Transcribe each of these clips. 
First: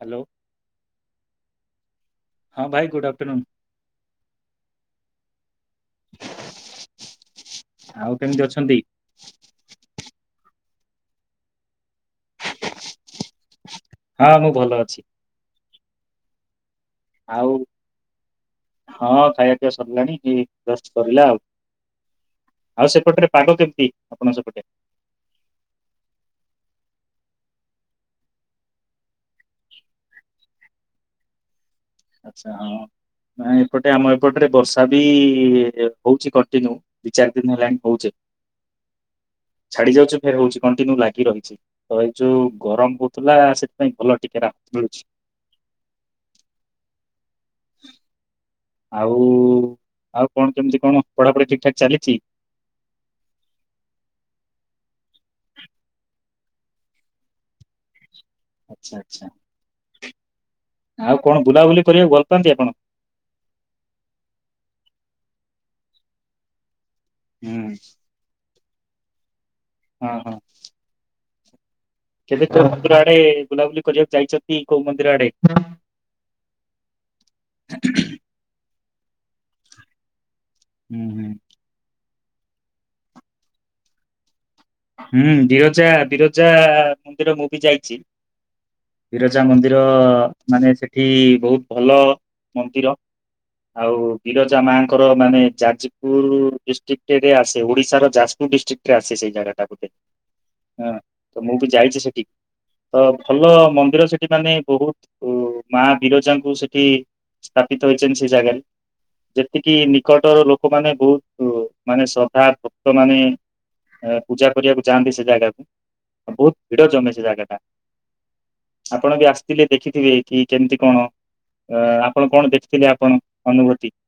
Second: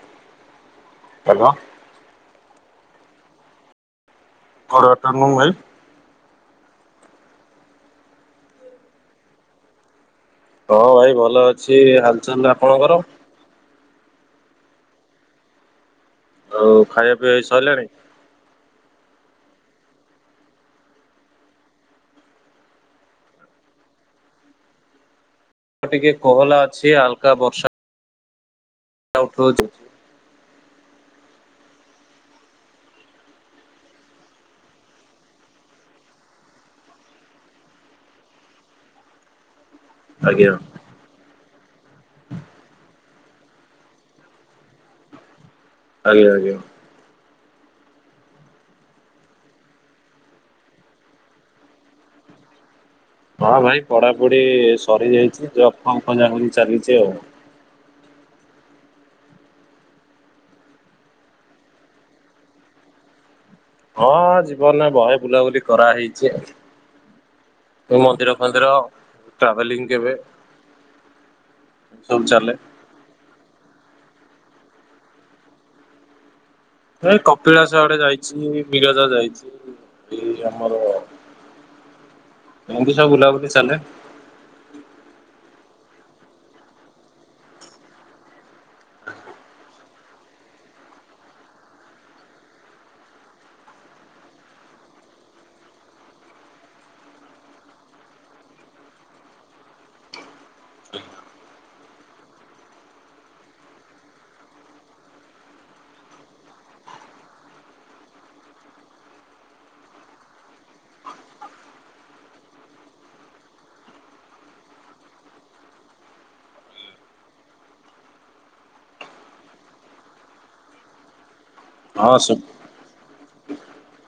Hello. Hello. ହଁ ଭାଇ good afternoon. Good afternoon ଭାଇ। ଆଉ କେମିତି ଅଛନ୍ତି? ହଁ, ଭାଇ ଭଲ ଅଛି। ହାଲ ଚାଲ ଆପଣଙ୍କର। ହଁ, ମୁଁ ଭଲ ଅଛି। ଆଉ ଖାଇବା। ପିଇବା ଆଉ ସରିଲାଣି? ହଁ ଖାଇବା ପିଇବା ସରିଲାଣି। ଏଇ ଜଷ୍ଟ ସରିଲା ଆଉ। ଆଉ ସେପଟ ରେ ପାଗ କେମିତି। ଆପଣଙ୍କ ସେପଟେ। ଟିକେ କୋହଲା ଅଛି। ହାଲକା ବର୍ଷା। ଉଠଉଛି। ଆଚ୍ଛା ହଁ ନାଇଁ ଏପଟେ। ଆମ ଏପଟ ରେ ବର୍ଷା ବି ହଉଛି କଣ୍ଟିନ୍ୟୁ। ଦି ଚାରି ଦିନ ହେଲାଣି ହଉଛି। ଛାଡି ଯାଉଛି ଫେର୍ ଆଜ୍ଞା ହଉଛି କଣ୍ଟିନ୍ୟୁ ଲାଗି ରହିଛି। ତ, ଏଇ ଯୋଉ ଗରମ ହଉଥିଲା। ସେଥିପାଇଁ ଭଲ ଟିକେ ଲା ମିଳୁଛି। ଆଜ୍ଞା ଆଜ୍ଞା। ହ [unintelligible] ଆଉ ଆଉ କଣ କେମିତି କଣ। ପଢା ପଢି ଠିକ୍ ଠାକ୍ ଚାଲିଛି। ହଁ ଭାଇ ପଢା ପଢି ସରି ଯାଇଛି। ଜବ୍ ଫବ ଖୋଜା ଖୋଜି ଚାଲିଛି ଆଉ। ଆଚ୍ଛା ଆଚ୍ଛା। ଆଉ କଣ, ବୁଲା ବୁଲି କରିବାକୁ। ଭଲ ପାଆନ୍ତି ଆପଣ? ହଁ ଜୀବନ ରେ ବହେ। ବୁଲା ବୁଲି କରା ହେଇଛି ଆଉ। ହୁଁ। ମନ୍ଦିର ଫନ୍ଦିର ଟ୍ରାଭେଲିଙ୍ଗ୍ ହଁ କେବେ। ହଁ। ସବୁ କେବେ ଚାଲେ କୋଉ ମନ୍ଦିର ଆଡେ। ବୁଲା ବୁଲି କରିବାକୁ ଯାଇଛକି। କୋଉ ମନ୍ଦିର ଆଡେ? ନାଇ କପିଳାସ ଆଡେ ଯାଇଛି। ବିରଜା ଯାଇଛି ଏଇ ଆମର। ହୁଁ ହୁଁ। ମୁଣ୍ଡିଶା ବୁଲା ବୁଲି ଚାଲେ। ହୁଁ, ବିରଜା, ବିରଜା ମନ୍ଦିର ମୁଁ ବି ଯାଇଛି। ବିରଜା ମନ୍ଦିର ମାନେ ସେଠି। ବହୁତ ଭଲ ମନ୍ଦିର। ଆଉ ବିରଜା ମା ଙ୍କର। ମାନେ ଯାଜପୁର ଡିଷ୍ଟ୍ରିକ୍ଟରେ ଆସେ। ଓଡିଶାର ଯାଜପୁର ଡିଷ୍ଟ୍ରିକ୍ଟ। ଆସେ ସେଇ ଜାଗାଟା। ହ୍ନୁ ତ ମୁଁ ବି ଯାଇଛି ସେଠି। ତ ଭଲ ମନ୍ଦିର ସେଠି ମାନେ। ବହୁତ ମା ବିରଜାଙ୍କୁ ସେଠି। ସ୍ଥାପିତ ହୋଇଛନ୍ତି। ସେ ଜାଗା ରେ। ଯେତିକି ନିକଟର ଲୋକମାନେ ନେ ବହୁତ ମାନେ ଶ୍ରଦ୍ଧା ଭକ୍ତ ମାନେ ପୂଜା କରିବାକୁ ଚାହାଆନ୍ତି ସେ ଜାଗାକୁ ଆଉ ବହୁତ ଭିଡ ଜମେ ସେ ଜାଗା ଟା ଆପଣ ବି ଆସିଥିଲେ ଦେଖିଥିବେ ଏଇଠି କେମିତି କଣ ଅ ଆପଣ ହଁ କଣ ଦେଖିଥିଲେ ଆପଣଙ୍କ ଅନୁଭୂତି?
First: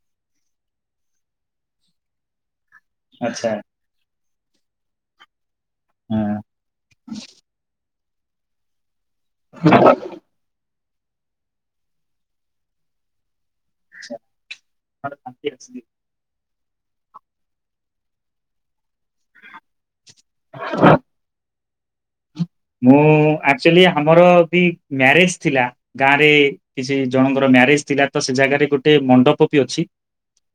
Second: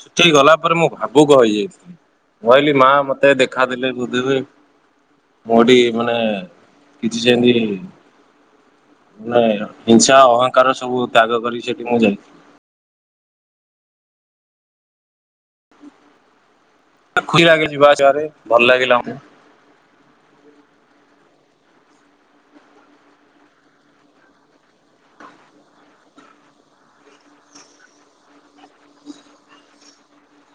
ସେଇଠି ଗଲା ପରେ ମୁଁ ଭାବୁକ ହେଇଯାଇଥିଲି କହିଲି ମା ମତେ ଆଚ୍ଛା ଦେଖାଦେଲେ [unintelligible] ମୋଠି ମାନେ ହଁ। ଉମ କିଛି ଜେମେତି ନାଇଁ ମ ହିଂସା ଅହଂଙ୍କାର ସବୁ ତ୍ୟାଗ କରିିକି ସେଠି ମୁଁ ଯାଇଥିଲି ଛା [inaudible] [inaudible] ଲା ଗେ ଯିବାଆସିବାରେ ଭଲ ଲାଗିଲା ମୋତେ ହ [inaudible] ମୁଁ ଆକ୍ଚୁଲି ଆମର ବି ମ୍ୟାରେଜ ଥିଲା ଗାଁ ରେ କିଛି ଜଣଙ୍କର ମ୍ୟାରେଜ ଥିଲା ତ ସେ ଜାଗାରେ ଗୋଟେ ମଣ୍ଡପ ବି ଅଛି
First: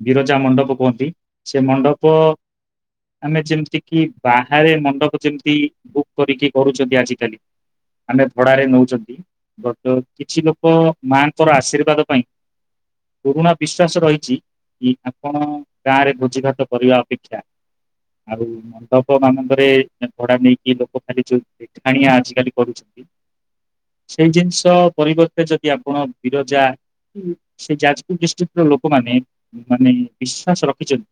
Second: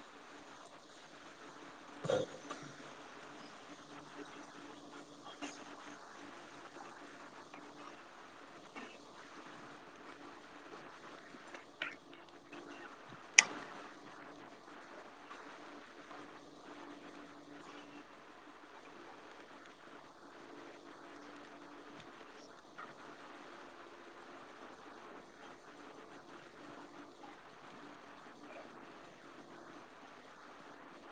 ବିରଜା ମଣ୍ଡପ କୁହନ୍ତି ସେ ମଣ୍ଡପ ଆମେ ଯେମିତି କିି ବାହାରେ ମଣ୍ଡପ ଯେମିତି ବୁକ୍ କରିକି କରୁଛନ୍ତି ଆଜିକାଲି ଆମେ ଭଡାରେ ନଉଚନ୍ତି ବଟ କିଛି ଲୋକ ମାଙ୍କର ଆଶୀର୍ବାଦ ପାଇଁ ପୁରୁଣା ବିଶ୍ୱାସ ରହିଚି କି ଆପଣ ଗାଁ ରେ ଭୋଜିଭାତ କରିବା ଅପେକ୍ଷା ଆଉ ମଣ୍ଡପ ମାନଙ୍କରେ ଭଡା ନେଇକି ଲୋକ ଖାଲି [unintelligible] ଖାଣିଆ ଆଜିକାଲି କରୁଛନ୍ତି ସେଇ ଜିନିଷ ପରିବର୍ତ୍ତେ ଯଦି ଆପଣ ବିରଜା ସେ ଯାଜପୁର ର ଡିଷ୍ଟ୍ରିକ୍ଟ ର ଲୋକମାନେ ମାନେ ବିଶ୍ଵାସ ରଖିଚନ୍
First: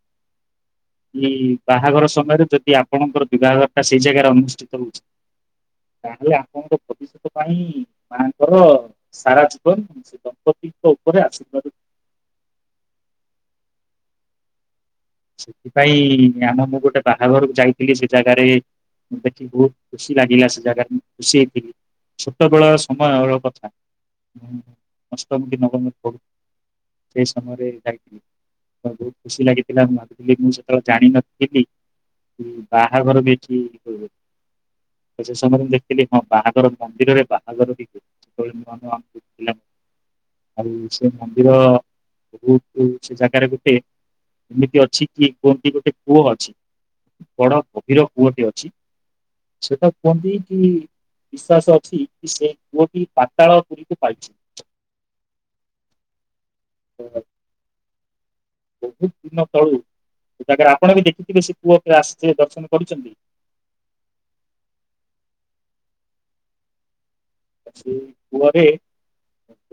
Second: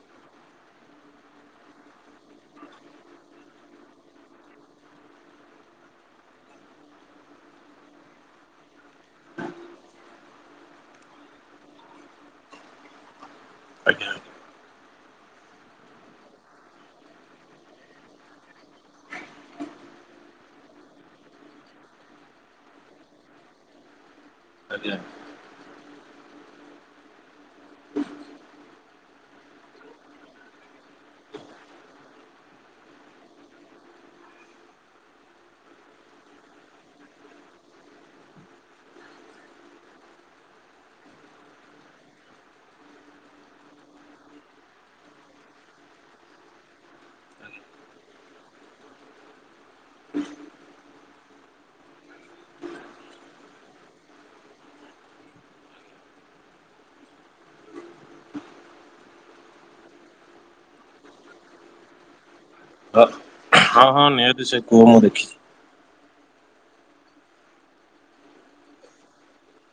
କି ବାହାଘର ସମୟରେ ଯଦି ଆପଣଙ୍କର ବିବାହାଘର ଟା ସେଇ ଜାଗାରେ ଅନୁଷ୍ଠିତ ହୋଉଛି ତାହେଲେ ଆପଣଙ୍କ ଭବିଷ୍ୟତ ପାଇଁ ମାଙ୍କର ସାରା ଜୀବନ ସେ ଦମ୍ପ [unintelligible] ଉପରେ ଆଶୀର୍ବାଦ ଆଜ୍ଞା। ସେଥିପାଇଁ ଆମ ମୁଁ ଗୋଟେ ବାହାଘରକୁ ଯାଇଥିଲି ସେ ଜାଗାରେ ମୁଁ ଦେଖି ବହୁତ ଖୁସି ଲାଗିଲା ସେ ଜାଗାକୁ ମୁଁ ଖୁସି ହେଇଥିଲି ଛୋଟବେଳ ସମୟର କଥା ଆଜ୍ଞା। ହୁମ [unintelligible] ପଢୁ ସେଇ ସମୟରେ ଯାଇଥିଲି ମୁଁ ବହୁତ ଖୁସି ଲାଗଗେ ମୁଁ ଭାବିଥିଲି ସେତେବେଳେ ଜାଣିିନଥିଲି କି ବାହାଘର ବି ଏଠି ହୁଏ ବୋଲି। ସେ ସମୟରେ ମୁଁ ଦେଖଥିଲି ହଁ ବାହାଘର ମନ୍ଦିରରେ ବାହାଘର ବି ହୁଏ ନୂଆ ନୂଆ [unintelligible] ଆଉ ସେ ମନ୍ଦିର ଉମ ସେ [unintelligible] ଜାଗାରେ ଗୋଟେ ଏମିତି ଅଛି କି କୁହନ୍ତି ଗୋଟେ କୁଅ ଅଛି ବଡ ଗଭୀର କୁଅ ଟେ ଅଛି ସେତ କୁହନ୍ତି କି ବିଶ୍ଵାସ ଅଛି କି ସେ କୁଅ ଟି ପାତାଳ ପୁରୀକୁ ପାଇଛି [inaudible] ବହୁତ ଦିନ ତଳୁ ସେ ଜାଗାରେ ଆପଣ ବି ଦେଖିଥିବେ ସେ କୁଅ କୁ ଆସିିବେ ଦର୍ଶନ କରୁଛନ୍ତି ହଁ ହଁ ନିହାତି ସେ କୁଅ ମୁଁ ଦେଖିଛି। ଆଜି ଏଇ କୁଅ ରେ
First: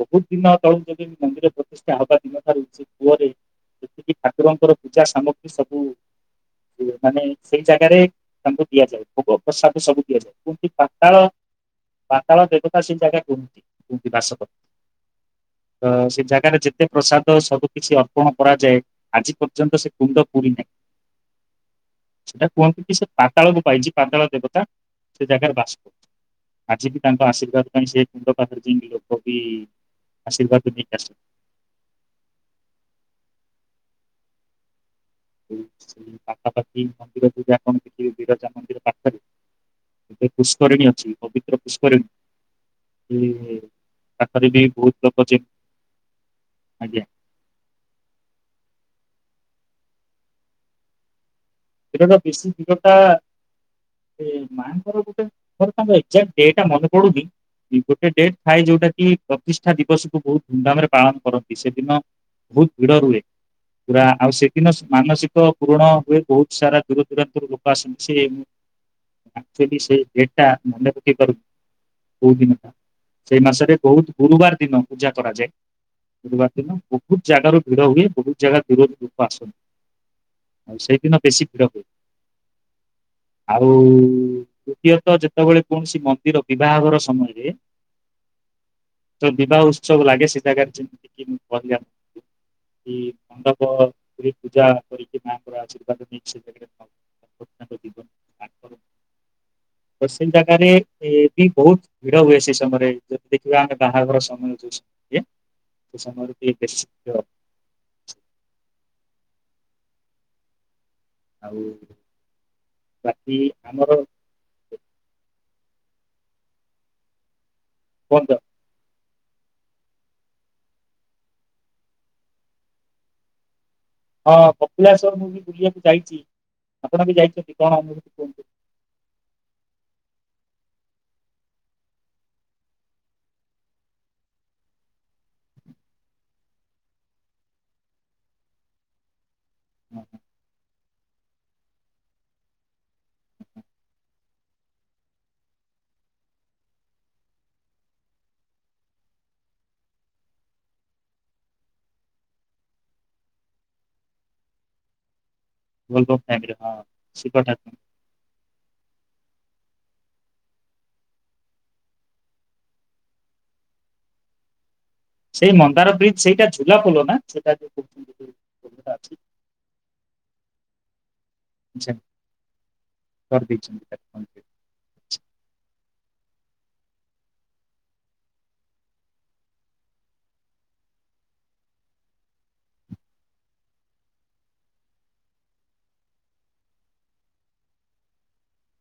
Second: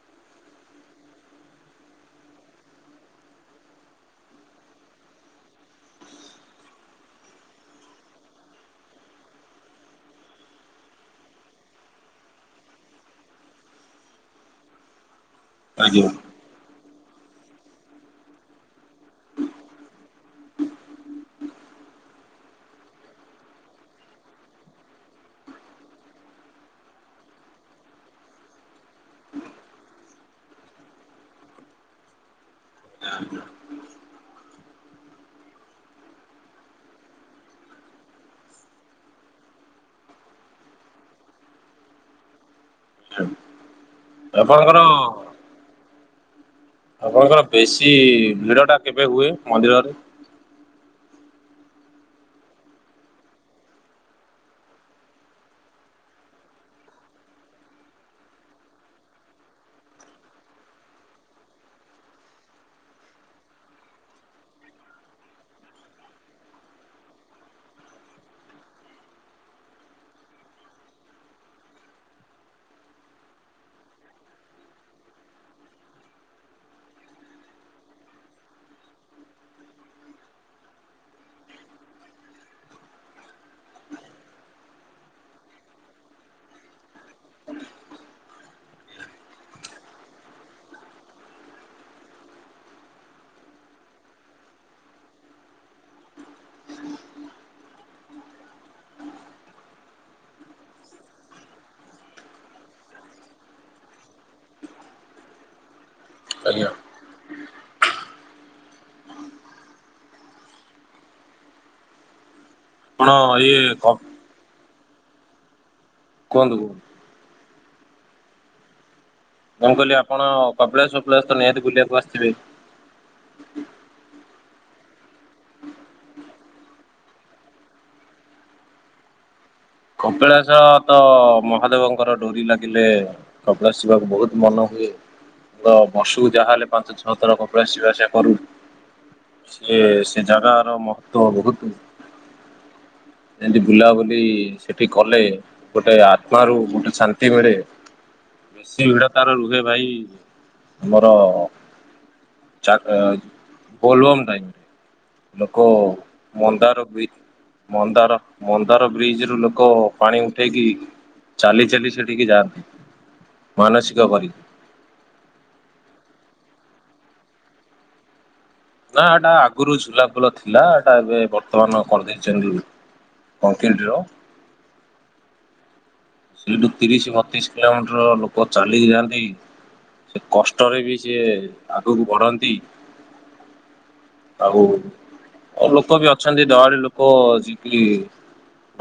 ବହୁତ ଦିନ ତଳକୁ ଯଦି ମନ୍ଦିର ପ୍ରତିଷ୍ଠା ହବା ଦିନ ଠାରୁ ସେ କୁଅରେ ଯେତିକି ଠାକୁରଙ୍କର ପୂଜା ସାମଗ୍ରୀ ସବୁ ଇଏ ମାନେ ସେଇ ଜାଗାରେ ତାଙ୍କୁ ଦିଆଯାଏ ଭୋଗ ପ୍ରସାଦ ସବୁ ଦିଆଯା କୁଂପି ପାତାଳ ତାଳ ଦେବତା ସେ ଜାଗା କୁହନ୍ତି କୁନ୍ତୀ ବାସବ ତ ଆଜ୍ଞା ସେ ଜାଗାରେ ଯେତେ ପ୍ରସାଦ ସବୁ କିିଛି ଅର୍ପଣ କରାଯାଏ ଆଜି ପର୍ଯ୍ୟନ୍ତ ସେ କୁଣ୍ଡ ପୁରୀ ନାହିଁ ସେଇଟା କୁହନ୍ତିୁ କି ସେ ପାତାଳକୁ ପାଇଛି ପାତାଳ ଦେବତା ସେ ଜାଗାରେ ବାସ କରୁଛ ଆଜି ବି ତାଙ୍କ ଆଶୀର୍ବାଦ ପାଇଁ ସେ କୁଣ୍ଡ ପାଖରେ ଯିଇଙ୍କି ଲୋକ ବି ଆଶୀର୍ବାଦ ନେଇକି ଆସନ୍ତି [inaudible] ଏଇ ସେ ପାଖା ପାଖି ମନ୍ଦିର ଦିଟା। [unintelligible] ବିରଜା ମନ୍ଦିର ପାଖରେ। ଗୋଟେ ପୁଷ୍କରିଣୀ ଅଛି ପବିତ୍ର ପୁଷ୍କରିଣୀ [unintelligible] ପାଖରେ ବି ଆପଣଙ୍କର ବହୁତ ଲୋକ ଯେ ଆଜ୍ଞା ତର ବେଶୀ ଭିଡ଼ଟା କେବେ ହୁଏ ମନ୍ଦିରରେ? ଏଟାତ ବେଶୀ ଭିଡ଼ଟା ଏ ମାଆଙ୍କର ଗୋଟେ ମୋର କଣ ତାଙ୍କର ଏକ୍ଜାଟ ଡେଟ ଟା ମନେ ପଡ଼ୁନି ଗୋଟେ ଡେଟ୍ ଥାଏ ଯୋଉଟା କି ପ୍ରତିଷ୍ଠା ଦିବସକୁ ବହୁତ ଧୁମଧାମ ରେ ପାଳନ କରନ୍ତି ସେଦିନ ବହୁତ ଭିଡ଼ ରୁହେ ପୁରା ଆ ସେଦିନ ସ ମାନସିକ ପୂରଣ ହୁଏ ବହୁତ ସାରା ଦୂର ଦୂରାନ୍ତରୁ ଲୋକ ଆସୁଛି ୱାକ୍ଚୁଲି ସେ ଡେଟ୍ ଟା ମନେ ପକେଇ ପାରୁନି କୋଉ ଦିନଟା ସେଇ ମାସରେ ବହୁତ ଗୁରୁବାର ଦିନ ପୂଜା କରାଯାଏ ଗୁରୁବାର ଦିନ ବହୁତ ଜାଗାରୁ ଭିଡ଼ ହୁଏ ବହୁତ ଜାଗା ଦୂର ଲୋକ ଆସନ୍ତି। ଆଉ ସେଇଦିନ ବେଶୀ ଭିଡ଼ ହୁଏ। ଆଉ ତୃତୀୟତଃ ଯେତେବେଳେ କୌଣସି ମନ୍ଦିର ବିବାହଘର ସମୟରେ ତ ବିବାହ ଉତ୍ସବ ଲାଗେ ସୀତାକାର ଯେମତି କି ମୁ କି ମଣ୍ଡପ ପୂଜା କରିକି ମାଙ୍କର ଆଶୀର୍ବାଦ ନେଇକି ସେ [unintelligible] ପଶ୍ଚିମ ଜାଗାରେ ଏ ବି ବହୁତ ଭିଡ଼ ହୁଏ ସେ ସମୟରେ ଯଦି ଦେଖିବା ଆମେ ବାହାରଘର ସମୟ ଦୃଶ୍ୟ ତ ସମର ଆଜ୍ଞା [unintelligible] ଆଉ ଆପଣ ବାକି ଇଏ କ ଆମର କୁହନ୍ତୁ ବନ୍ତ ମୁଁ କହିଲି ଆପଣ କପିଳାଷ ତ ନିହାତି ବୁଲିବାକୁ ଆସିଥିବେ ହଁ କପିଳାଷ ମୁଁ ବି ବୁଲିବାକୁ ଯାଇଛି ଆପଣ ବି ଯାଇଛନ୍ତି କଣ ଅନୁଭୂତି କୁହନ୍ତୁ? କପିଳାଷ ତ ମହାଦେବଙ୍କର ଡୋରି ଲାଗିଲେ କପିଳାଷ ଯିବାକୁ ବହୁତ ମନ ହୁଏ ବର୍ଷକୁ ଯାହାହେଲେ ପାଞ୍ଚ ଛଅ ଥର କପିଳାଷ ଯିବା ଆସିବା କରୁ ସେ ହଁ, ହଁ, ସେ ଜାଗାର ମ ତ ବହୁତ ଏମତି ବୁଲାବୁଲି ସେଠି କଲେ ଗୋଟେ ଆତ୍ମ ରୁ ଗୋଟେ ଶାନ୍ତି ମିଳେ ବେଶୀ ଭିଡ଼ ତାର ରୁହେ ଭାଇ ଆମର ଚା ବୋଲବମ ଟାଇମରେ ଲୋକ ବୋଲବମ୍ ଟାଇମରେ ହଁ ମନ୍ଦାର ବିଜ ଶିବ ଠାକୁର ମନ୍ଦାର ମନ୍ଦାର ବ୍ରିଜ ରୁ ଲୋକ ପାଣି ଉଠେଇକି ଚାଲି ଚାଲି ସେଠିକି ଯାଆନ୍ତି ମାନସିକ କରି ସେଇ ମନ୍ଦାର ବ୍ରିଜ ସେଇଟା ଝୁଲା ପୋଲ ନା ସେଟା ଜୋ କହୁଛନ୍ତି ପୋଲଟା ନା ଅଛି ଏଟା ଆଗରୁ ଝୁଲାପୋଲ ଥିଲା ଏଟା ଏବେ ବର୍ତ୍ତମାନ ସେ କରିଦେଇଛନ୍ତି କରିଦେଇଛନ୍ତି କଂକ୍ରିଟର ତାକୁ ସେଇଠୁ ତିରିଶ ବତିଶ କିଲୋମିଟର ଲୋକ ଚାଲିକି ଯାଆନ୍ତି ସେ କଷ୍ଟରେ ବି ସିଏ ଆଗକୁ ବଢ଼ନ୍ତି ଆଉ ଲୋକ ବି ଅଛନ୍ତି ଦହାଡ଼ି ଲୋକ ଯେକି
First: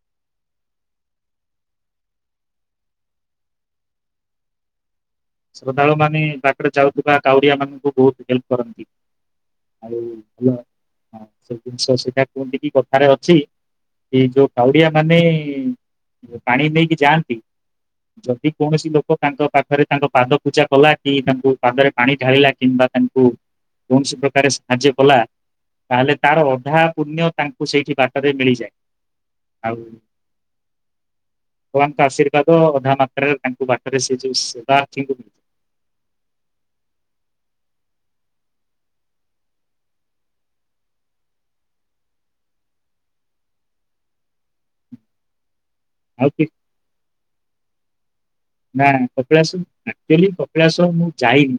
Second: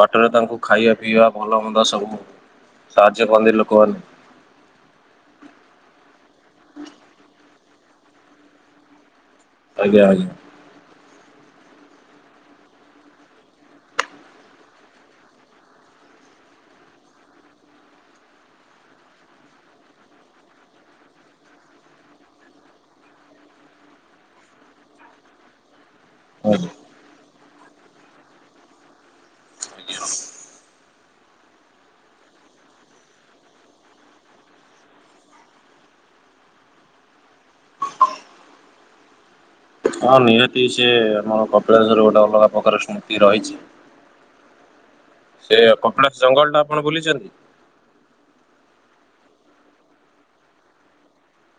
ବାଟରେ ତାଙ୍କୁ ଖାଇବା ପିଇବା ଭଲମନ୍ଦ ସବୁ ସାହାଯ୍ୟ କରନ୍ତି ଲୋକମାନେ ଶ୍ରଦ୍ଧାଳୁମାନେ ବାଟରେ ଚାଲୁଥିବା କାଉରିଆମାନଙ୍କୁ ବହୁତ ହେଲ୍ପ କରନ୍ତି। ଆଉ ଆଜ୍ଞା ଆଜ୍ଞା। ଭଲ ଜିନିଷ ସେଟା କୁହନ୍ତି। କି କଥାରେ ଅଛି। ଏ ଯୋଉ କାଉରିଆ ମାନେ ପାଣି ନେଇକି ଯାଆନ୍ତି ଯଦି କୌଣସି ଲୋକ ତାଙ୍କ ପାଖରେ ତାଙ୍କ ପାଦ ପୂଜା କଲା କି ତାଙ୍କୁ ପାଦରେ ପାଣି ଢାଳିଲା କିମ୍ବା ତାଙ୍କୁ କୌଣସି ପ୍ରକାର ସାହାଯ୍ୟ କଲା ତାହେଲେ ତାର ଅଧା ପୁଣ୍ୟ ତାଙ୍କ ସେଇଠି ବାଟରେ ମିଳିଯାଏ ଆଉ ଭଗବାନଙ୍କ ଆଶୀର୍ବାଦ ଅଧା ମାତ୍ରାରେ ତାଙ୍କ ବାଟରେ ସେ ଯୋଉ ସେବାଙ୍କୁ ହଁ ନିହାତି ସ ଆମର କପିଳାେଶ୍ୱଵର ଗୋଟେ ଅଲଗା ପ୍ରକାର ସ୍ମୃତି ରହିଛି ସେ କପିଳାସ ଆଉ କି ଜଙ୍ଗଲ ଟା ଆପଣ ବୁଲିଛନ୍ତି? ନା କକିଳାସ ଆକ୍ଚୁଆଲି କକିଳାସ ମୁଁ ଯାଇନି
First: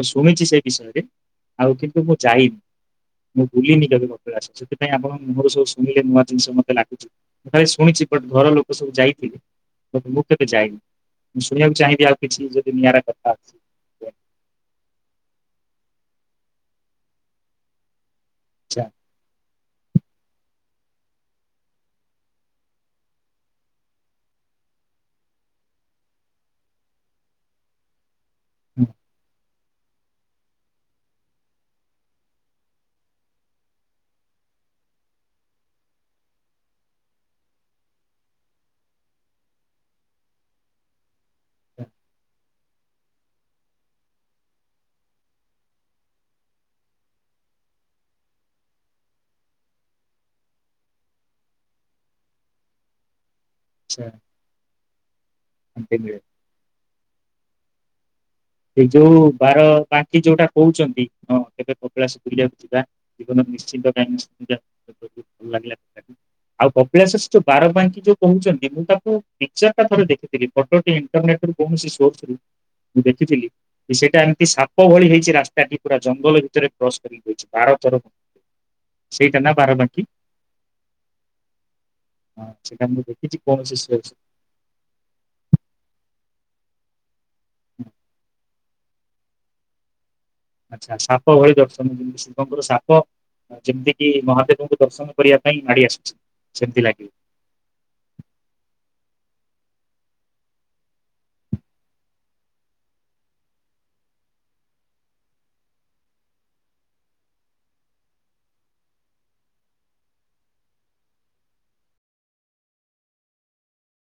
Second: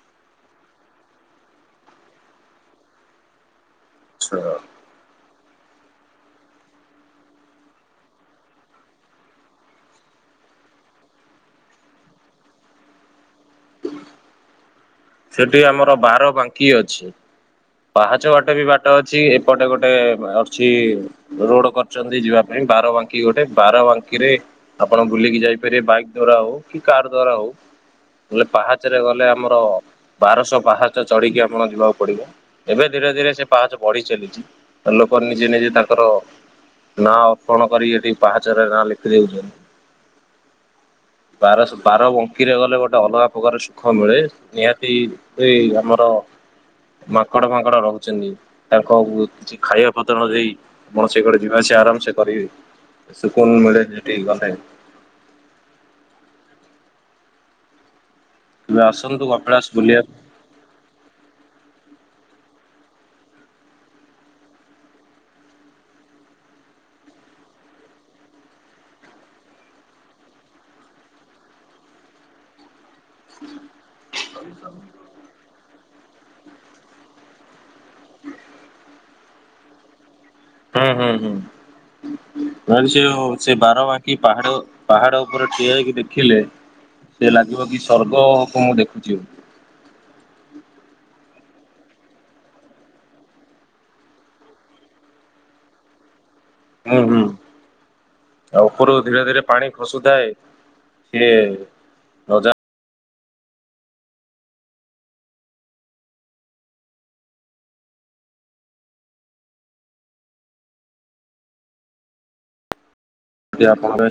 ମୁଁ ଶୁଣିଛି ସେ ବିଷୟରେ ଆଉ କିନ୍ତୁ ମୁଁ ଯାଇନି ମୁଁ ଭୁଲିନି କେବେତ ଆସ ସେଥିପାଇଁ ଆଣ ମୁଁର ସବୁ ଶୁିଲେ ନୂଆ ଜିନିଷ ମତେ ଲାଗୁଛି ଭାଇ ଶୁଣିଛି ବଟ ଘର ଲୋକ ସବୁ ଯାଇଥିଲେ ବଟ ମୁଁ କେବେ ଯାଇନି। ମୁଁ ଶୁଣିବାକୁ ଚାହିଁବି ଆଉ କିଛି ଯଦି ଦୁ ନିିଆର କଥା ସେଠି ଆମର ବାର ବାଙ୍କି ଅଛି ପାହାଚ ବାଟ ବି ଆଚ୍ଛା ବାଟ ଅଛି। ଏ ଏପଟେ ଗୋଟେ ଅଛି। ରୋଡ କରଛନ୍ତି ଯିବା ପାଇଁ ବାରବାଙ୍କି ଗୋଟେ ବାରବାଙ୍କିରେ ଆପଣ ବୁଲିକି ଯାଇପାରିବେ ବାଇକ୍ ଦ୍ଵାରା ହଉ କି କାର ଦ୍ଵାରା ହଉ। ବଲେ ହଁ, ପାହାଚରେ ଗଲେ ଆମର ବାରଶହ ପାହାଚ ଚଢିକି ଆମଣ ଯିବାକୁ ପଡିବ ଏବେ ଧୀରେ ଧୀରେ ସେ ପାହାଚ ବଢି ଚାଲିଛି। ଲୋକ ନିଜେ ନିଜେ ତାଙ୍କର ନାଁ ଅର୍ପଣ କର ଏଠି ପାହାଚରରେ ନାଁ ଲେଖିଦଉଛନ୍ତି। ବାରହ ବାର ବଙ୍କିରେ ଗଲେ ଗୋଟେ ଅଲଗା ପ୍ରକାର ସୁଖ ମିଳେ ନିହା [unintelligible] ସେଇ ଏ ଆମର ମାଙ୍କଡ଼ ଫାଙ୍କଡ ରହୁଛନ୍ତି ତାଙ୍କ କିଛି ଖାଇବା ପତ୍ର ଦେଇ ଆପଣ ସେଇ କଡେ ଯିବା ଆସ ଆରାମସେ କରିବେ ଶୁକୁନ ମିଳେ ଯେଠିକି ଗଲେ। ଆ କେବେ ସେ ଯୋଉ ଆସନ୍ତୁ ବାର କପିଳାସ ବୁଲିବା ବାଙ୍କ ଯୋଉଟା କହୁଛନ୍ତି ହଁ କେବେ ପକିଳାସ ବୁୁରିବାକୁ ଯିବା ଜୀବନ ନିଶ୍ଚିନ୍ତ କଁ [unintelligible] ଆଉ କପିଳାଶେଷ୍ଠ ବାରବାଙ୍କି ଯୋଉ କହୁଛନ୍ତି ମୁଁ ତାକୁ ପିକଚର ଟା ଥରେ ଦେଖିଥିଲି। ଅଟୋ ଇଣ୍ଟରନେଟ କୌଣସି ସୋର୍ସ ଖଥିଲି ସେଇଟା ଏମିତି ସାପ ଭଳି ହେଇଛି ରାସ୍ତା ପୁରା ଜଙ୍ଗଲ ଭିତରେ କ୍ରସ ବାର ଥର ସେଇଟା ନା ବାର ବାକି ହୁଁ ହୁଁ ସେଇଟା ହୁଁ ମୁଁ ସେ ଦେଖିଛି ସେ କୌଣସି ବାରବାଙ୍କି ପାହାଡ। ପାହାଡ଼ ଉପରେ ଠିଆ ହେଇକି ଦେଖିଲେ ସେ ଲାଗିବ କି ସର୍ଗ କଁ ଦେଖୁଛି ଆଉ ଆଚ୍ଛା ସାପ ଭଳି ଦଛନ୍ତି ଯେମିତି [unintelligible] ସାପ ଯେମିତି କିି ମହାଦେବଙ୍କୁ ଦର୍ଶନ କରିବା ପାଇଁ ଆଡି ଆସିଛି। ହୁଁ ହୁଁ। ଆଉ ଉପରୁ ଧୀରେ ଧୀରେ ପାଣି ଖସୁଥାଏ ସିଏ [unintelligible] [unintelligible]